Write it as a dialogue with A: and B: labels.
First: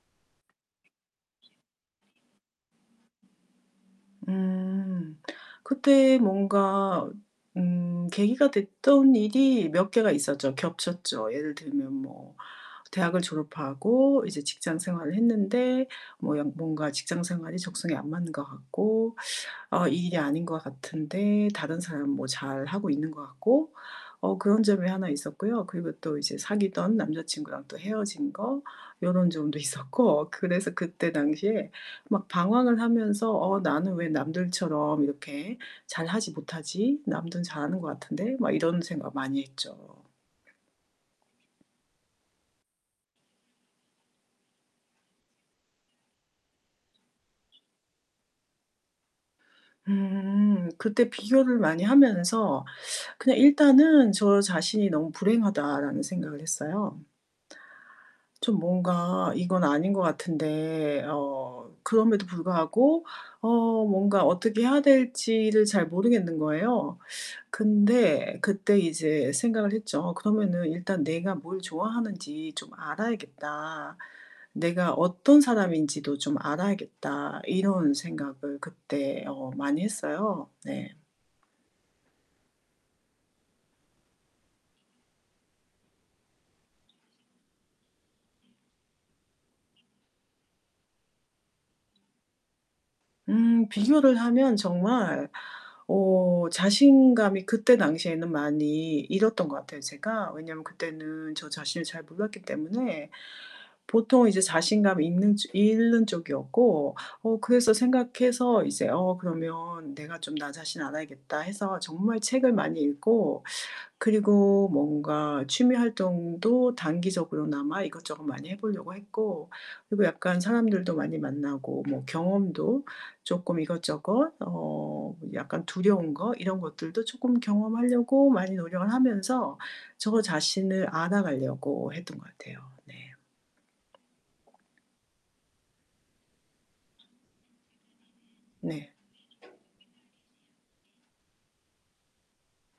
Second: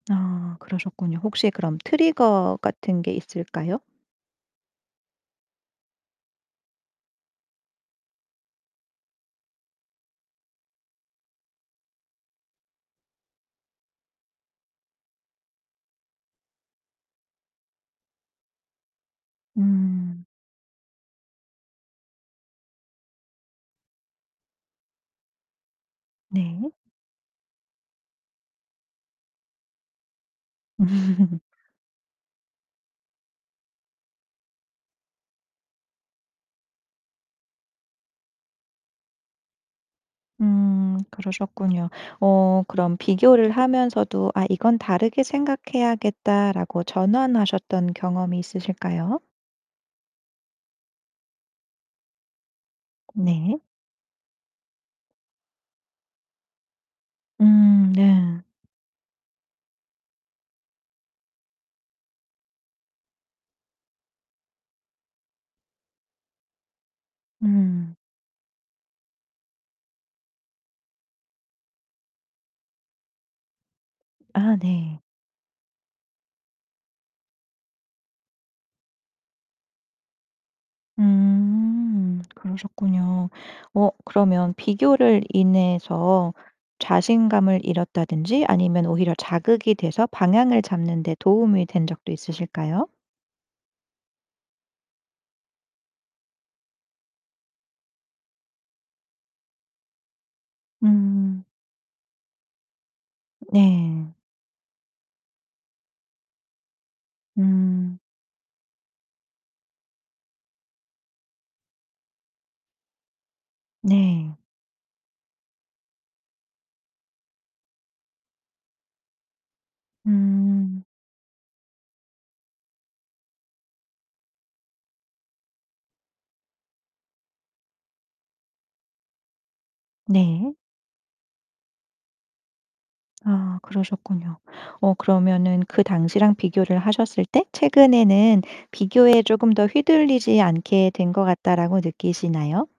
A: 아 그러셨군요. 혹시 그럼 트리거 같은 게 있을까요?
B: 음. 그때 뭔가 음 계기가 됐던 일이 몇 개가 있었죠, 겹쳤죠. 예를 들면 뭐 대학을 졸업하고 이제 직장 생활을 했는데 뭐 연 뭔가 직장 생활이 적성에 안 맞는 것 같고 어 이 일이
A: 음.
B: 아닌 것 같은데 다른 사람 뭐 잘하고 있는 것 같고 어 그런 점이 하나 있었고요. 그리고 또 이제
A: 네.
B: 사귀던 남자친구랑 또 헤어진 거 요런 점도 있었고. 그래서 그때
A: 음.
B: 당시에 막 방황을 하면서 '어 나는 왜 남들처럼 이렇게 잘하지 못하지? 남들은 잘하는 것 같은데?' 막 이런 생각 많이 했죠.
A: 음, 그러셨군요. 어 그럼 비교를 하면서도 '아 이건 다르게 생각해야겠다.'라고 전환하셨던 경험이 있으실까요?
B: 음. 그때 비교를 많이 하면서 그냥
A: 네.
B: 일단은 저 자신이 '너무 불행하다.'라는 생각을 했어요.
A: 음 네.
B: 좀 뭔가 이건 아닌 것 같은데 어 그럼에도 불구하고 어 뭔가 어떻게 해야 될지를 잘 모르겠는 거예요.
A: 음.
B: 근데 그때 이제 생각을 했죠. '어 그러면은 일단 내가 뭘 좋아하는지 좀 알아야겠다.
A: 아,
B: 내가
A: 네.
B: 어떤 사람인지도 좀 알아야겠다.' 이런 생각을 그때 어 많이 했어요. 네.
A: 음. 그러셨군요. 어 그러면 비교를 인해서 자신감을 잃었다든지 아니면 오히려 자극이 돼서 방향을 잡는 데 도움이 된 적도 있으실까요?
B: 음. 비교를 하면 정말 어 자신감이 그때 당시에는 많이 잃었던 것 같아요 제가. 왜냐하면 그때는
A: 음.
B: 저 자신을 잘 몰랐기 때문에
A: 네.
B: 보통 이제 자신감 있는 잃는 쪽이었고 어 그래서
A: 음.
B: 생각해서 이제 '어 그러면 내가 좀 나 자신을 알아야겠다.' 해서 정말 책을 많이 읽고
A: 네.
B: 그리고 뭔가 취미 활동도 단기적으로나마 이것저것 많이 해 보려고 했고 그리고 약간
A: 음.
B: 사람들도 많이 만나고 뭐 경험도 쪼끔 이것저것 어 약간 두려운 거, 이런 것들도 쪼끔 경험하려고 많이 노력을 하면서 저
A: 네.
B: 자신을 알아가려고 했던 것 같아요. 네.
A: 아 그러셨군요. 어 그러면은 그 당시랑 비교를 하셨을 때 최근에는
B: 네.
A: '비교에 쪼금 더 휘둘리지 않게 된 것 같다.'라고 느끼시나요?